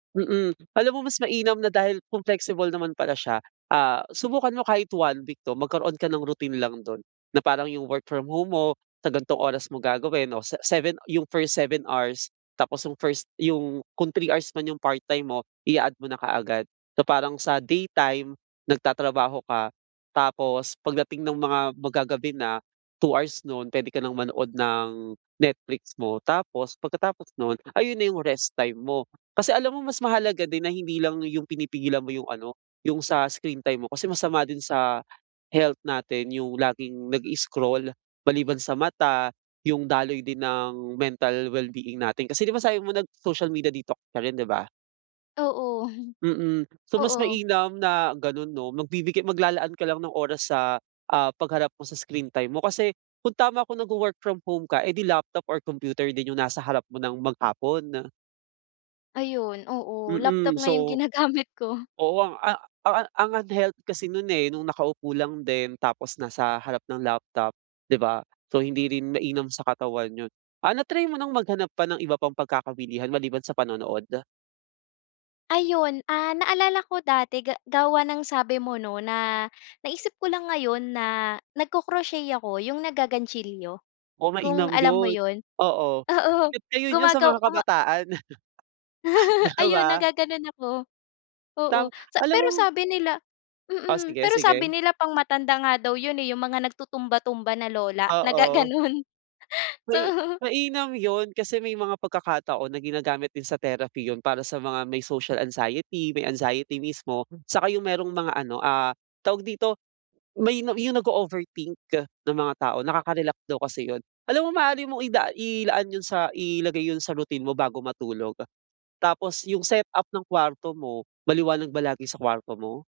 Mm. Alam mo mas mainam na dahil kung flexible naman pala siya, ah, subukan mo kahit 1 week 'no, magkaroon ka ng routine lang do'n na parang 'yung work from home mo sa ganitong oras mo gagawin 'no, sa 7 'yung first 7 hours, tapos first 'yung kung 3 hours man 'yung part-time mo ia-add mo na kaagad. So parang sa day time nagtatrabaho ka, tapos pagdating ng mga mag-gagabi na, 2 hours nun puwede ka nang manood ng Netflix mo, tapos pagkatapos nun ayun na 'yung rest time mo. Kasi alam mo mas mahalaga din na hindi lang 'yung pinipigilan mo 'yung ano, 'yung sa screen time mo kasi masama din sa health natin 'yung laging nag-i-scroll, maliban sa mata, 'yung daloy din ng mental well-being natin. Kasi di ba, sabi mo nag-social media detox ka rin, di ba? Oo, Mm, so mas oo. mainam na gano'n 'no, magbibigay maglalaan ka lang ng oras sa ah, pag harap mo sa screen time mo kasi kung tama ako nagwo-work from home ka eh, di laptop or computer din 'yung nasa harap mo ng mag-hapon? Ayun oo, laptop Mm. nga 'yung So, ginagamit ko. oo, ang ah ang ah, unhealthy kasi nun eh, nung nakaupo lang din tapos nasa harap ng laptop, di ba? So hindi rin mainam sa katawan 'yun. Ah, na-try mo ng maghanap pa ng iba pang pagkakawilihan maliban sa panonood? Ayun ah, naalala ko dati ga gawa ng sabi mo 'no, na naisip ko lang ngayon na nagko-crochet ako 'yung naggagantsilyo, Oh, kung mainam alam mo 'yun, 'yun. oo, Oo, sikat ngayon 'yun sa gumagaw mga guma kabataan. Di Ayun ba? naggaganon ako, oo, Tama, sa alam pero mo sabi nila Oh, mm. sige, Pero sabi sige. nila pang matanda nga daw 'yun eh, 'yung mga nagtutumba-tumba na lola, na Oo. gaganon, May so mainam 'yun, kasi may mga pagkakataon na ginagamit din sa therapy 'yun para sa mga may social anxiety, may anxiety mismo, saka 'yung merong mga ano ah, tawag dito, may na 'yung nag-o-overthink na mga tao, nakaka-relax daw kasi 'yun. Alam mo maaari mong ida ilaan 'yun sa ilagay 'yun sa routine mo bago matulog. Tapos 'yung setup ng kuwarto mo, maliwanag ba lagi sa kuwarto mo?